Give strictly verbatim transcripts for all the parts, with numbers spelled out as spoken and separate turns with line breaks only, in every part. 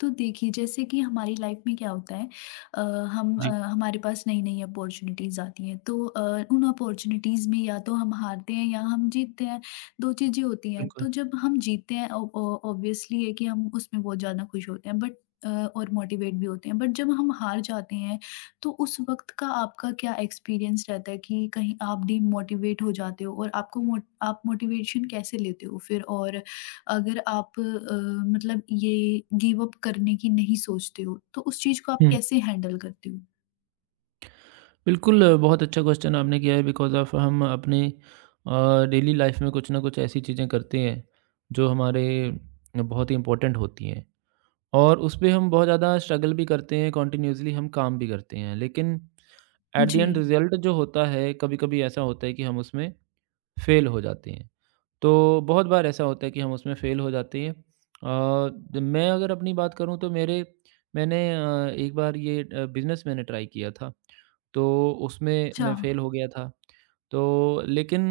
तो देखिए, जैसे कि हमारी लाइफ में क्या होता है। अ, हम अ,
जी,
हमारे पास नई-नई अपॉर्च्युनिटीज़ आती हैं, तो अ, उन अपॉर्च्युनिटीज़ में या तो हम हारते हैं या हम जीतते हैं, दो चीज़ें होती हैं।
बिल्कुल।
तो जब हम जीतते हैं ऑ ऑ ऑब्वियसली है कि हम उसमें बहुत ज़्यादा खुश होते हैं बट अ, और मोटिवेट भी होते हैं। बट जब हम हार जाते हैं, तो उस वक़्त का आपका क्या एक्सपीरियंस रहता है कि कहीं आप डीमोटिवेट हो जाते हो और आपको मोट आप मोटिवेशन कैसे लेते हो फिर और अगर आप अ, मतलब ये गिव अप करने की नहीं सोचते हो, तो उस चीज़ को आप
हुँ,
कैसे हैंडल करते हो?
बिल्कुल। अ, बहुत अच्छा क्वेश्चन आपने किया है बिकॉज़ ऑफ़ हम अपने अ, डेली लाइफ़ में कुछ न कुछ ऐसी चीज़ें करते हैं, जो हमारे बहुत ही इम्पोर्टेंट होती हैं और उस पे हम बहुत ज़्यादा स्ट्रगल भी करते हैं, कंटिन्यूअसली हम काम भी करते हैं। लेकिन एट द
जी।
एंड रिज़ल्ट जो होता है, कभी-कभी ऐसा होता है कि हम उसमें फ़ेल हो जाते हैं। तो बहुत बार ऐसा होता है कि हम उसमें फ़ेल हो जाते हैं। अ, द- मैं अगर अपनी बात करूँ तो मेरे मैंने अ, एक बार ये अ, बिज़नेस मैंने ट्राई किया था। तो उसमें
अच्छा।
मैं फ़ेल हो गया था। तो लेकिन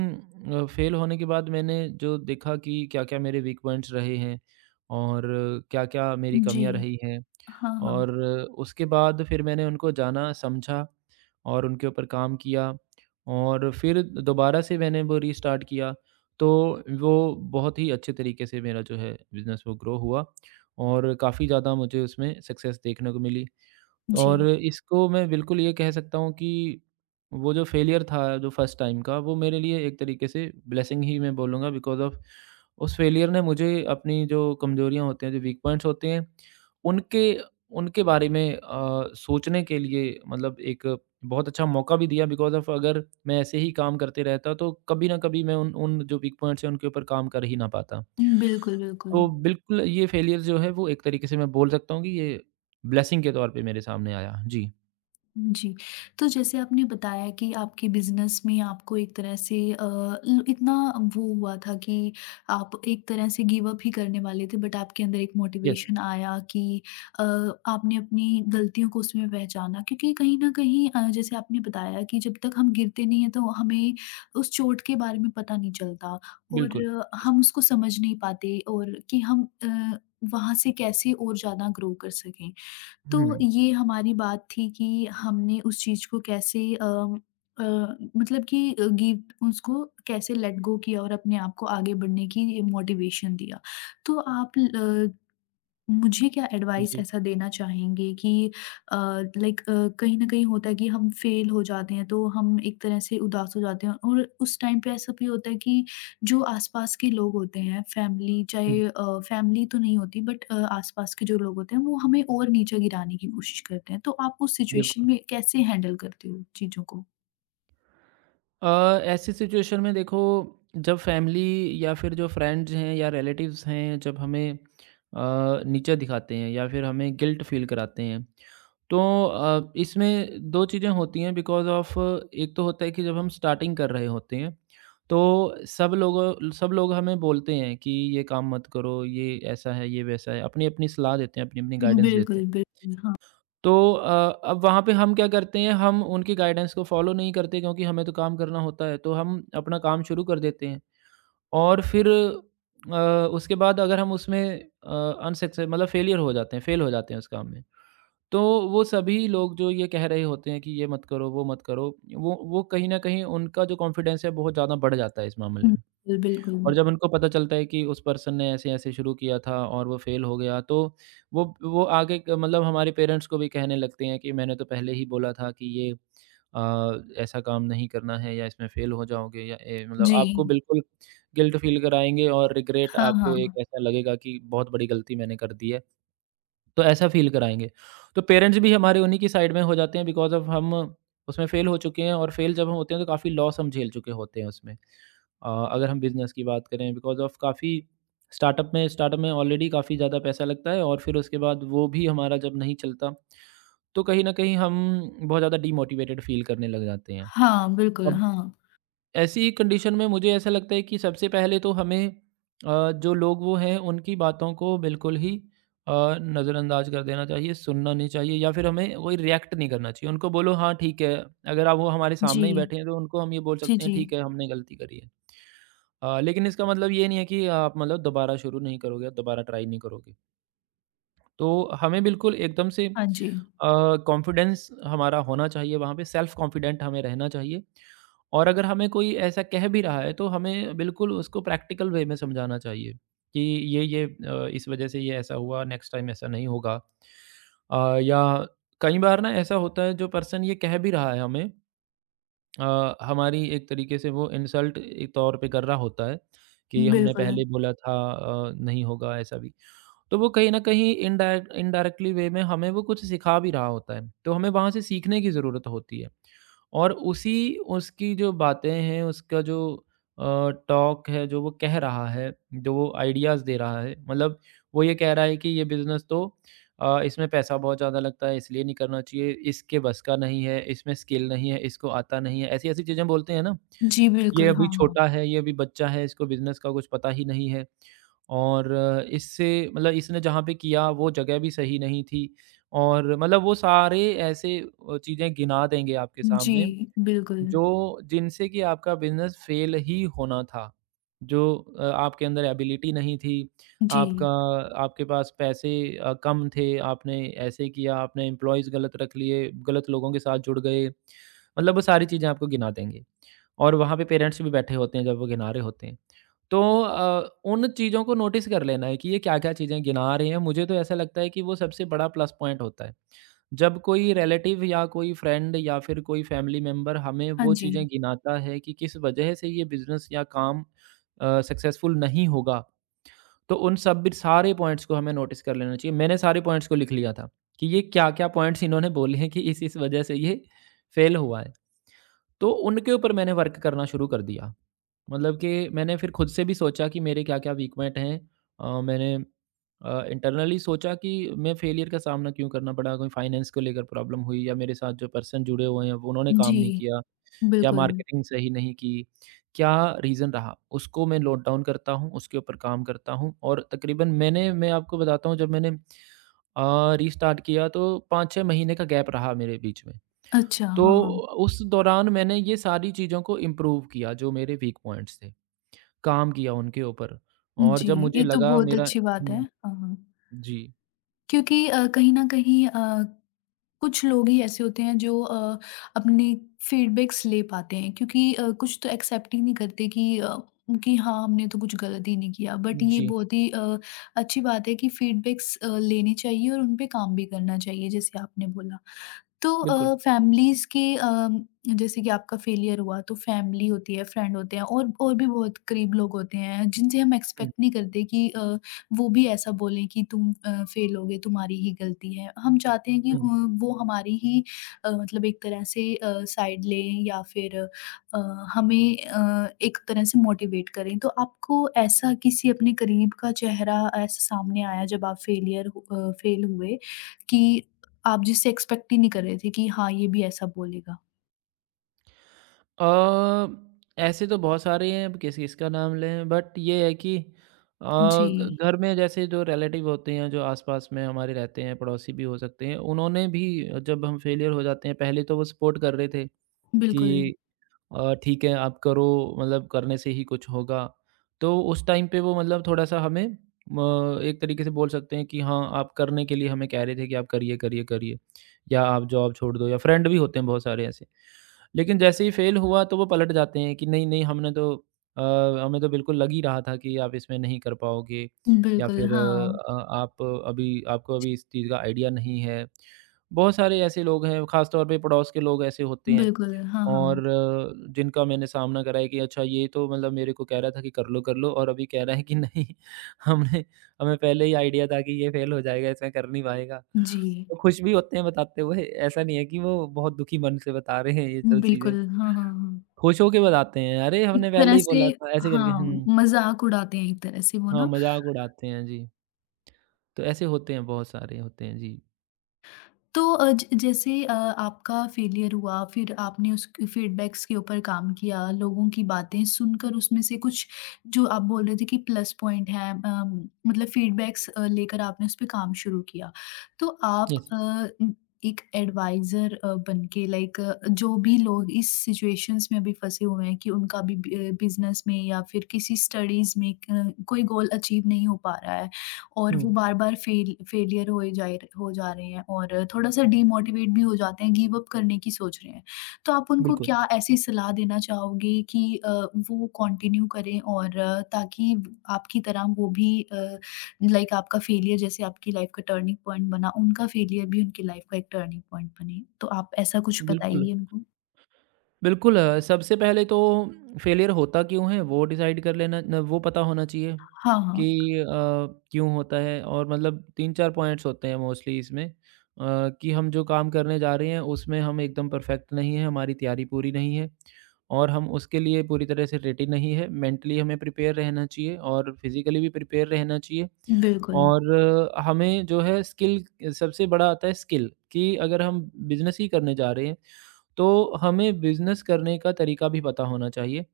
अ, फ़ेल होने के बाद मैंने जो देखा कि क्या-क्या मेरे वीक पॉइंट्स रहे हैं और क्या-क्या मेरी कमियाँ
जी।
रही हैं
हाँ, हाँ।
और उसके बाद फिर मैंने उनको जाना, समझा और उनके ऊपर काम किया और फिर दोबारा से मैंने वो रीस्टार्ट किया। तो वो बहुत ही अच्छे तरीके से मेरा जो है बिज़नेस वो ग्रो हुआ और काफ़ी ज़्यादा मुझे उसमें सक्सेस देखने को मिली। और
जी।
इसको मैं बिल्कुल ये कह सकता हूँ कि वो जो फेलियर था, जो फर्स्ट टाइम का, वो मेरे लिए एक तरीके से ब्लेसिंग ही मैं बोलूँगा बिकॉज़ ऑफ़ उस फेलियर ने मुझे अपनी जो कमजोरियाँ होती हैं, जो वीक पॉइंट्स होते हैं, उनके उनके बारे में अ, सोचने के लिए मतलब एक बहुत अच्छा मौका भी दिया बिकॉज़ ऑफ़ अगर मैं ऐसे ही काम करते रहता, तो कभी ना कभी मैं उन उन जो वीक पॉइंट्स हैं, उनके ऊपर काम कर ही ना पाता।
हुँ, बिल्कुल, बिल्कुल।
तो बिल्कुल ये फेलियर जो है, वो एक तरीके से मैं बोल सकता हूँ कि ये ब्लेसिंग के तौर पे मेरे सामने आया। जी,
जी। तो जैसे आपने बताया कि आपके बिज़नेस में आपको एक तरह से अ, ल इतना वो हुआ था कि आप एक तरह से गिव अप ही करने वाले थे बट आपके अंदर एक
यस,
मोटिवेशन आया कि अ, आपने अपनी गलतियों को उसमें पहचाना क्योंकि कहीं न कहीं अ, जैसे आपने बताया कि जब तक हम गिरते नहीं हैं तो हमें उस चोट के बारे में पता नहीं चलता और
बिल्कुल।
अ,
यस।
हम उसको समझ नहीं पाते और कि हम अ, वहाँ से कैसे और ज़्यादा ग्रो कर सकें।
हुँ,
तो ये हमारी बात थी कि हमने उस चीज़ को कैसे अ अ, मतलब कि अ, गिव उसको कैसे लेट गो किया और अपने आप को आगे बढ़ने की मोटिवेशन दिया। तो आप ल मुझे क्या एडवाइस
जी,
ऐसा देना चाहेंगे कि अ, लाइक अ, कहीं न कहीं होता है कि हम फ़ेल हो जाते हैं, तो हम एक तरह से उदास हो जाते हैं और उस टाइम पे ऐसा भी होता है कि जो आस-पास के लोग होते हैं, फैमिली
हुँ,
चाहे अ, फैमिली तो नहीं होती बट अ, आस-पास के जो लोग होते हैं, वो हमें और नीचे गिराने की कोशिश करते हैं। तो आप उस सिचुएशन
बिल्कुल।
में कैसे हैंडल करते हो चीज़ों को?
अ, ऐसी सिचुएशन में देखो जब फैमिली या फिर जो फ्रेंड्स हैं या रिलेटिव्स हैं जब हमें अ, नीचा दिखाते हैं या फिर हमें गिल्ट फ़ील कराते हैं, तो अ, इसमें दो चीज़ें होती हैं बिकॉज़ ऑफ़ एक तो होता है कि जब हम स्टार्टिंग कर रहे होते हैं, तो सब लोगों सब लोग हमें बोलते हैं कि ये काम मत करो, ये ऐसा है, ये वैसा है। अपनी-अपनी सलाह देते हैं, अपनी-अपनी गाइडेंस देते हैं।
बिल्कुल, बिल्कुल, हाँ।
तो अ, अब वहाँ पे हम क्या करते हैं, हम उनकी गाइडेंस को फ़ॉलो नहीं करते क्योंकि हमें तो काम करना होता है, तो हम अपना काम शुरू कर देते हैं और फिर अ, उसके बाद अगर हम उसमें अ, अनसक्से मतलब फेलियर हो जाते हैं, फेल हो जाते हैं उस काम में। तो वो सभी लोग जो ये कह रहे होते हैं कि ये मत करो, वो मत करो, वो वो कहीं न कहीं उनका जो कॉन्फिडेंस है बहुत ज़्यादा बढ़ जाता है इस मामले में।
बिल्कुल, बिल्कुल।
और जब उनको पता चलता है कि उस पर्सन ने ऐसे-ऐसे शुरू किया था और वो फ़ेल हो गया, तो वो वो आगे क मतलब हमारे पेरेंट्स को भी कहने लगते हैं कि मैंने तो पहले ही बोला था कि ये अ, ऐसा काम नहीं करना है या इसमें फ़ेल हो जाओगे या ए मतलब
जी।
आपको बिल्कुल गिल्ट फ़ील कराएँगे और रिग्रेट
हाँ,
आपको एक
हाँ।
ऐसा लगेगा कि बहुत बड़ी गलती मैंने कर दी है। तो ऐसा फ़ील कराएँगे। तो पेरेंट्स भी हमारे उन्हीं की साइड में हो जाते हैं बिकॉज़ ऑफ़ हम उसमें फ़ेल हो चुके हैं और फ़ेल जब हम होते हैं तो काफ़ी लॉस हम झेल चुके होते हैं उसमें। अ, अगर हम बिज़नेस की बात करें बिकॉज़ ऑफ़ काफ़ी स्टार्टअप में स्टार्टअप में ऑलरेडी काफ़ी ज़्यादा पैसा लगता है और फिर उसके बाद वो भी हमारा जब नहीं चलता, तो कहीं न कहीं हम बहुत ज़्यादा डीमोटिवेटेड फ़ील करने लग जाते हैं।
हाँ, बिल्कुल,
अब
हाँ।
ऐसी कंडीशन में मुझे ऐसा लगता है कि सबसे पहले तो हमें अ, जो लोग वो हैं उनकी बातों को बिल्कुल ही नज़रअंदाज कर देना चाहिए, सुनना नहीं चाहिए या फिर हमें कोई रिएक्ट नहीं करना चाहिए। उनको बोलो हाँ ठीक है, अगर आप वो हमारे
जी।
सामने ही बैठे हैं तो उनको हम ये बोल
जी,
सकते हैं
जी।
ठीक है हमने गलती करी है। अ, लेकिन इसका मतलब ये नहीं है कि आप मतलब दोबारा शुरू नहीं करोगे, दोबारा ट्राई नहीं करोगे। तो हमें बिल्कुल एकदम से
हाँ जी।
कॉन्फिडेंस हमारा होना चाहिए, वहाँ पे सेल्फ कॉन्फिडेंट हमें रहना चाहिए और अगर हमें कोई ऐसा कह भी रहा है तो हमें बिल्कुल उसको प्रैक्टिकल वे में समझाना चाहिए कि ये ये अ, इस वजह से ये ऐसा हुआ, नेक्स्ट टाइम ऐसा नहीं होगा। अ, या कई बार ना ऐसा होता है जो पर्सन ये कह भी रहा है हमें अ, हमारी एक तरीके से वो इंसल्ट तौर पे कर रहा होता है कि हमने
बिल्कुल।
पहले बोला था अ, नहीं होगा ऐसा भी, तो वो कहीं न कहीं इनडायरेक्ट इनडायरेक्टली वे में हमें वो कुछ सिखा भी रहा होता है। तो हमें वहाँ से सीखने की ज़रूरत होती है और उसी उसकी जो बातें हैं, उसका जो अ, टॉक है, जो वो कह रहा है, जो वो आइडियाज़ दे रहा है, मतलब वो ये कह रहा है कि ये बिज़नेस तो अ, इसमें पैसा बहुत ज़्यादा लगता है, इसलिए नहीं करना चाहिए, इसके बस का नहीं है, इसमें स्किल नहीं है, इसको आता नहीं है, ऐसी-ऐसी चीज़ें बोलते हैं ना।
जी,
ये
बिल्कुल,
अभी
हाँ, हाँ।
छोटा है, ये अभी बच्चा है, इसको बिज़नेस का कुछ पता ही नहीं है और अ, इससे मतलब इसने जहाँ पे किया वो जगह भी सही नहीं थी और मतलब वो सारे ऐसे अ, चीज़ें गिना देंगे आपके
जी,
सामने
बिल्कुल।
जो जिनसे कि आपका बिज़नेस फ़ेल ही होना था। जो अ, आपके अंदर एबिलिटी नहीं थी, आपका
जी,
आपके पास पैसे अ, कम थे, आपने ऐसे किया, आपने एम्प्लॉइज़ गलत रख लिए, गलत लोगों के साथ जुड़ गए, मतलब वो सारी चीज़ें आपको गिना देंगे। और वहाँ पे पेरेंट्स भी बैठे होते हैं जब वो गिना रहे होते हैं। तो अ, उन चीज़ों को नोटिस कर लेना है कि ये क्या-क्या चीज़ें गिना रहे हैं। मुझे तो ऐसा लगता है कि वो सबसे बड़ा प्लस पॉइंट होता है। जब कोई रिलेटिव या कोई फ्रेंड या फिर कोई फैमिली मेंबर हमें
हाँ
वो
जी।
चीज़ें गिनाता है कि किस वजह से ये बिज़नेस या काम अ, सक्सेसफुल नहीं होगा, तो उन सब भी- सारे पॉइंट्स को हमें नोटिस कर लेना चाहिए। मैंने सारे पॉइंट्स को लिख लिया था कि ये क्या-क्या पॉइंट्स इन्होंने बोले हैं कि इस-इस वजह से ये फेल हुआ है। तो उनके ऊपर मैंने वर्क करना शुरू कर दिया। मतलब कि मैंने फिर खुद से भी सोचा कि मेरे क्या-क्या वीक पॉइंट हैं। अ, मैंने अ, इंटरनली सोचा कि मैं फेलियर का सामना क्यों करना पड़ा, कोई फाइनेंस को लेकर प्रॉब्लम हुई या मेरे साथ जो पर्सन जुड़े हुए हैं वो उन्होंने काम
जी,
नहीं किया या
बिल्कुल।
मार्केटिंग सही नहीं की। क्या रीज़न रहा, उसको मैं नोट डाउन करता हूँ, उसके ऊपर काम करता हूँ और तकरीबन मैंने मैं आपको बताता हूँ जब मैंने अ, रीस्टार्ट किया तो पाँच छह महीने का गैप रहा मेरे बीच में।
अच्छा,
तो
हाँ, हाँ।
उस दौरान मैंने ये सारी चीज़ों को इम्प्रूव किया जो मेरे वीक पॉइंट्स थे। काम किया उनके ऊपर और
जी,
जब मुझे
ये तो
लगा
बहुत
मेरा।
अच्छी बात है।
हुँ,
हाँ, हाँ।
जी।
क्योंकि अ, कहीं न कहीं अ, कुछ लोग ही ऐसे होते हैं जो अ, अपने फीडबैक्स ले पाते हैं क्योंकि अ, कुछ तो एक्सेप्ट ही नहीं करते कि अ, कि हाँ, हमने तो कुछ गलत ही नहीं किया। बट ये
जी,
बहुत ही अ, अच्छी बात है कि फीडबैक्स अ, लेने चाहिए और उन पे काम भी करना चाहिए, जैसे आपने बोला। तो अ,
बिल्कुल।
फैमिलीज़ की अम, जैसे कि आपका फेलियर हुआ तो फैमिली होती है, फ्रेंड होते हैं और और भी बहुत करीब लोग होते हैं जिनसे हम
हुँ,
एक्सपेक्ट नहीं करते कि अ, वो भी ऐसा बोलें कि तुम अ, फेल हो गए, तुम्हारी ही गलती है। हम चाहते हैं कि अ,
हुँ।
वो हमारी ही अ, मतलब एक तरह से अ, साइड लें या फिर अ, हमें अ, एक तरह से मोटिवेट करें। तो आपको ऐसा किसी अपने करीब का चेहरा ऐसा सामने आया जब आप फेलियर हु अ, फेल हुए कि आप जिससे एक्सपेक्ट ही नहीं कर रहे थे कि हाँ, ये भी ऐसा बोलेगा।
अ, ऐसे तो बहुत सारे हैं, अब किस-किसका नाम लें बट ये है कि अ,
जी,
घ घर में जैसे जो रिलेटिव होते हैं, जो आस-पास में हमारे रहते हैं, पड़ोसी भी हो सकते हैं, उन्होंने भी जब हम फेलियर हो जाते हैं, पहले तो वो सपोर्ट कर रहे थे कि
बिल्कुल।
अ, ठीक है आप करो मतलब करने से ही कुछ होगा। तो उस टाइम पे वो मतलब थोड़ा-सा हमें म एक तरीके से बोल सकते हैं कि हाँ, आप करने के लिए हमें कह रहे थे कि आप करिए, करिए, करिए या आप जॉब छोड़ दो या फ्रेंड भी होते हैं बहुत सारे ऐसे। लेकिन जैसे ही फ़ेल हुआ तो वो पलट जाते हैं कि नहीं, नहीं हमने तो अ, हमें तो बिल्कुल लग ही रहा था कि आप इसमें नहीं कर पाओगे या
बिल्कुल,
फिर
हाँ।
अ, आप अभी आपको अभी इस चीज़ का आइडिया नहीं है। बहुत सारे ऐसे लोग हैं, ख़ास तौर पे पड़ोस के लोग ऐसे होते हैं
बिल्कुल, हाँ,
और
हाँ।
अ, जिनका मैंने सामना करा है कि अच्छा ये तो मतलब मेरे को कह रहा था कि कर लो, कर लो और अभी कह रहा है कि नहीं। हमने हमें पहले ही आइडिया था कि ये फेल हो जाएगा, इसमें कर नहीं पाएगा।
जी,
तो खुश भी होते हैं बताते हुए, ऐसा नहीं है कि वो बहुत दुखी मन से बता रहे हैं ये सब
बिल्कुल।
चीज़ें।
हाँ, हाँ, हाँ।
खुश होके बताते हैं, अरे
एक
हमने पहले
तरह
ही
से
बोला था ऐसे करके।
हाँ,
हुँ,
मज़ाक उड़ाते हैं एक तरह से वो
हाँ,
ना।
मज़ाक उड़ाते हैं जी। तो ऐसे होते हैं बहुत सारे होते हैं जी।
तो अ, ज जैसे अ, आपका फेलियर हुआ, फिर आपने उस फीडबैक्स के ऊपर काम किया, लोगों की बातें सुनकर उसमें से कुछ जो आप बोल रहे थे कि प्लस पॉइंट हैं, अम, मतलब फीडबैक्स अ, लेकर आपने उस पे काम शुरू किया। तो आप
यस।
अ, उम, एक एडवाइज़र अ, बन के लाइक जो भी लोग इस सिचुएशंस में अभी फँसे हुए हैं कि उनका भी बि अ, बिज़नेस में या फिर किसी स्टडीज़ में अ, कोई गोल अचीव नहीं हो पा रहा है। और
हुँ,
वो बार-बार फ़ेल फ़ेलियर होए जाए हो जा रहे हैं और थोड़ा-सा डीमोटिवेट भी हो जाते हैं, गिव अप करने की सोच रहे हैं। तो आप उनको
बिल्कुल,
क्या ऐसी सलाह देना चाहोगे कि अ, वो कंटिन्यू करें और अ, ताकि आपकी तरह वो भी अ, लाइक आपका फ़ेलियर जैसे आपकी लाइफ़ का टर्निंग पॉइंट बना, उनका फ़ेलियर भी उनकी लाइफ़ का एक टर्निंग पॉइंट बने? तो आप ऐसा कुछ
बिल्कुल।
बताइए उनको।
बिल्कुल अ, सबसे पहले तो फेलियर होता क्यों है वो डिसाइड कर लेना न, वो पता होना चाहिए
हाँ,
कि
हाँ।
अ, क्यों होता है और मतलब तीन चार पॉइंट्स होते हैं मोस्टली इसमें अ, कि हम जो काम करने जा रहे हैं उसमें हम एकदम परफेक्ट नहीं है हमारी तैयारी पूरी नहीं है और हम उसके लिए पूरी तरह से रेडी नहीं है। मेंटली हमें प्रिपेयर रहना चाहिए और फिजिकली भी प्रिपेयर रहना चाहिए।
बिल्कुल।
और अ, हमें जो है स्किल सबसे बड़ा आता है स्किल कि अगर हम बिजनेस ही करने जा रहे हैं तो हमें बिज़नेस करने का तरीका भी पता होना चाहिए।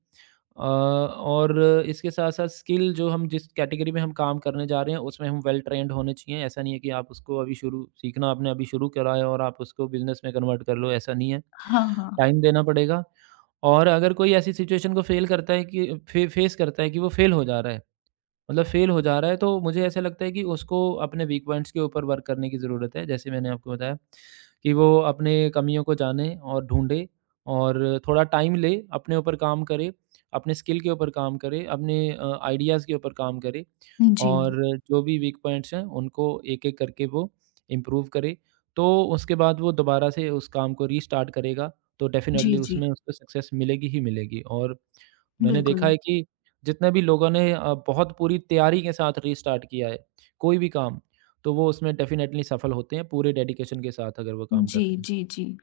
अ, और इसके साथ-साथ स्किल जो हम जिस कैटेगरी में हम काम करने जा रहे हैं, उसमें हम वेल ट्रेन्ड होने चाहिए। ऐसा नहीं है कि आप उसको अभी शुरू सीखना आपने अभी शुरू करा है और आप उसको बिज़नेस में कन्वर्ट कर लो, ऐसा नहीं है।
हाँ, हाँ।
टाइम देना पड़ेगा। और अगर कोई ऐसी सिचुएशन को फ़ेल करता है कि फ़े फ़ेस करता है कि वो फ़ेल हो जा रहा है, मतलब फेल हो जा रहा है, तो मुझे ऐसा लगता है कि उसको अपने वीक पॉइंट्स के ऊपर वर्क करने की ज़रूरत है। जैसे मैंने आपको बताया कि वो अपने कमियों को जाने और ढूँढे और थोड़ा टाइम ले, अपने ऊपर काम करे, अपने स्किल के ऊपर काम करे, अपने अ, आइडियाज़ के ऊपर काम करे
जी।
और जो भी वीक पॉइंट्स हैं उनको एक-एक करके वो इम्प्रूव करे। तो उसके बाद वो दोबारा से उस काम को रीस्टार्ट करेगा, तो
जी,
डेफ़िनेटली
जी।
उसमें उसको सक्सेस मिलेगी ही मिलेगी। और मैंने देखा
बिल्कुल।
है कि जितने भी लोगों ने अ, बहुत पूरी तैयारी के साथ रीस्टार्ट किया है कोई भी काम, तो वो उसमें डेफ़िनेटली सफल होते हैं, पूरे डेडिकेशन के साथ अगर वो काम कर रहे
जी,
हैं।
जी, जी।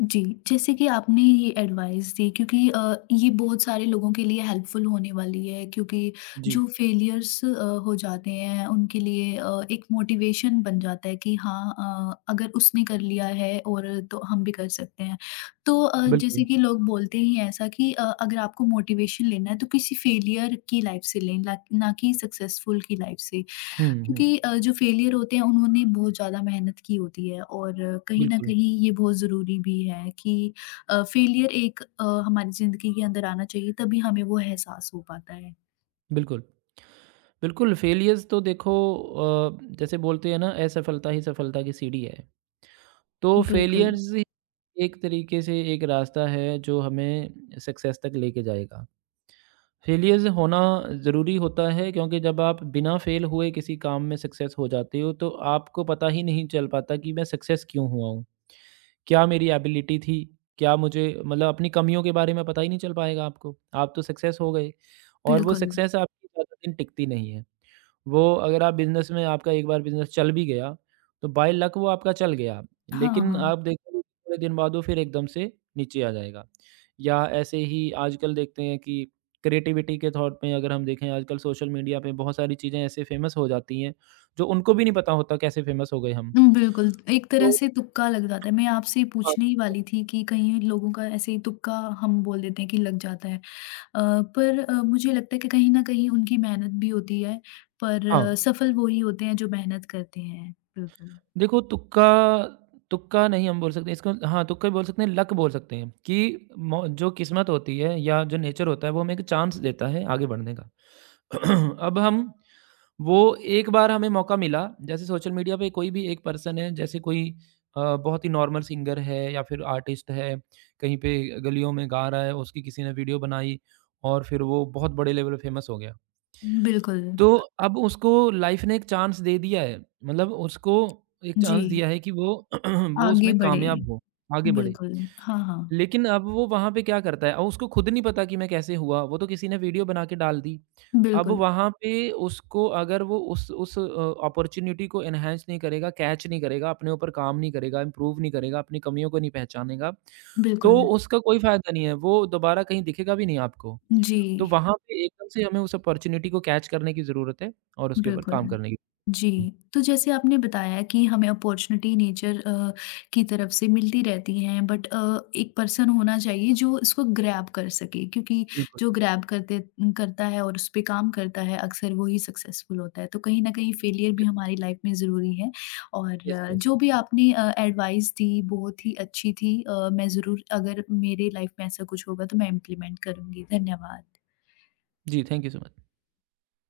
जी, जैसे कि आपने ये एडवाइस दी क्योंकि अ, ये बहुत सारे लोगों के लिए हेल्पफुल होने वाली है क्योंकि
जी,
जो फेलियर्स अ, हो जाते हैं उनके लिए अ, एक मोटिवेशन बन जाता है कि हाँ अ, अगर उसने कर लिया है और तो हम भी कर सकते हैं। तो अ,
बिल्कुल।
जैसे कि लोग बोलते ही हैं ऐसा कि अ, अगर आपको मोटिवेशन लेना है तो किसी फेलियर की लाइफ से लें, ना ना कि सक्सेसफुल की लाइफ से।
हुँ, हुँ।
क्योंकि अ, जो फेलियर होते हैं उन्होंने बहुत ज़्यादा मेहनत की होती है और कहीं न
बिल्कुल,
कहीं ये बहुत ज़रूरी भी है कि अ, फेलियर एक अ, हमारी ज़िंदगी के अंदर आना चाहिए तभी हमें वो एहसास हो पाता है।
बिल्कुल। बिल्कुल, फेलियर्स तो देखो अ, जैसे बोलते हैं ना असफलता ही सफलता की सीढ़ी है। तो
बिल्कुल,
फेलियर्स एक तरीके से एक रास्ता है जो हमें सक्सेस तक लेके जाएगा। फेलियर्स होना ज़रूरी होता है, क्योंकि जब आप बिना फेल हुए किसी काम में सक्सेस हो जाते हो तो आपको पता ही नहीं चल पाता कि मैं सक्सेस क्यों हुआ हूँ। क्या मेरी एबिलिटी थी? क्या मुझे मतलब अपनी कमियों के बारे में पता ही नहीं चल पाएगा आपको। आप तो सक्सेस हो गए और वो
बिल्कुल।
सक्सेस आपकी ज़्यादा दिन टिकती नहीं है। वो अगर आप बिज़नेस में आपका एक बार बिज़नेस चल भी गया, तो बाय लक वो आपका चल गया,
हाँ,
लेकिन
हाँ।
आप देखोगे कि थोड़े दिन बाद वो फिर एकदम से नीचे आ जाएगा। या ऐसे ही आजकल देखते हैं कि क्रिएटिविटी के तौर पे अगर हम देखें आजकल सोशल मीडिया पे बहुत सारी चीज़ें ऐसे फ़ेमस हो जाती हैं, जो उनको भी नहीं पता होता कैसे फ़ेमस हो गए हम।
हुँ, बिल्कुल, एक तरह
तो
से तुक्का लग जाता है। मैं आपसे
हाँ,
पूछने ही वाली थी कि कहीं लोगों का ऐसे ही तुक्का हम बोल देते हैं कि लग जाता है। अ, पर अ, मुझे लगता है कि कहीं न कहीं उनकी मेहनत भी होती है, पर
हाँ।
अ, सफल वो ही होते हैं जो मेहनत करते हैं। बिल्कुल।
देखो तुक्का तुक्का नहीं हम बोल सकते इसको, हाँ, तुक्का ही बोल सकते हैं, लक बोल सकते हैं कि मौ जो किस्मत होती है या जो नेचर होता है वो हमें एक चांस देता है आगे बढ़ने का। अब हम वो एक बार हमें मौका मिला, जैसे सोशल मीडिया पे कोई भी एक पर्सन है, जैसे कोई अ, बहुत ही नॉर्मल सिंगर है या फिर आर्टिस्ट है, कहीं पे गलियों में गा रहा है, उसकी किसी ने वीडियो बनाई और फिर वो बहुत बड़े लेवल पे फेमस हो गया।
बिल्कुल,
तो अब उसको लाइफ ने एक चांस दे दिया है। मतलब उसको एक चांस
जी,
दिया है कि वो वो
आगे
उसमें
बढ़े।
कामयाब हो, आगे बढ़े।
बिल्कुल, हाँ, हाँ।
लेकिन अब वो वहाँ पे क्या करता है? अब उसको खुद नहीं पता कि मैं कैसे हुआ, वो तो किसी ने वीडियो बना के डाल दी। अब
बिल्कुल,
वहाँ पे उसको अगर वो उस उस अ, अपॉर्च्युनिटी को एनहांस नहीं करेगा, कैच नहीं करेगा, अपने ऊपर काम नहीं करेगा, इम्प्रूव नहीं करेगा, अपनी कमियों को नहीं पहचानेगा, तो
बिल्कुल,
उसका कोई फ़ायदा नहीं है। वो दोबारा कहीं दिखेगा भी नहीं आपको।
जी।
तो वहाँ पे एकदम से हमें उस अपॉर्च्युनिटी को कैच करने की ज़रूरत है और उसके ऊपर काम
बिल्कुल।
करने की।
जी,
जी,
तो जैसे आपने बताया कि हमें अपॉर्च्युनिटी नेचर अ, की तरफ से मिलती रहती हैं बट अ, एक पर्सन होना चाहिए जो इसको ग्रैब कर सके क्योंकि
बिल्कुल,
जो
बिल्कुल।
ग्रैब करते करता है और उस पे काम करता है अक्सर वो ही सक्सेसफुल होता है। तो कहीं न कहीं फेलियर भी
यस,
हमारी लाइफ में ज़रूरी है और
यस,
अ,
यस।
जो भी आपने अ, एडवाइस दी बहुत ही अच्छी थी। अ, मैं ज़रूर अगर मेरे लाइफ में ऐसा कुछ होगा तो मैं इम्प्लीमेंट करूँगी। धन्यवाद।
जी, थैंक यू सो मच।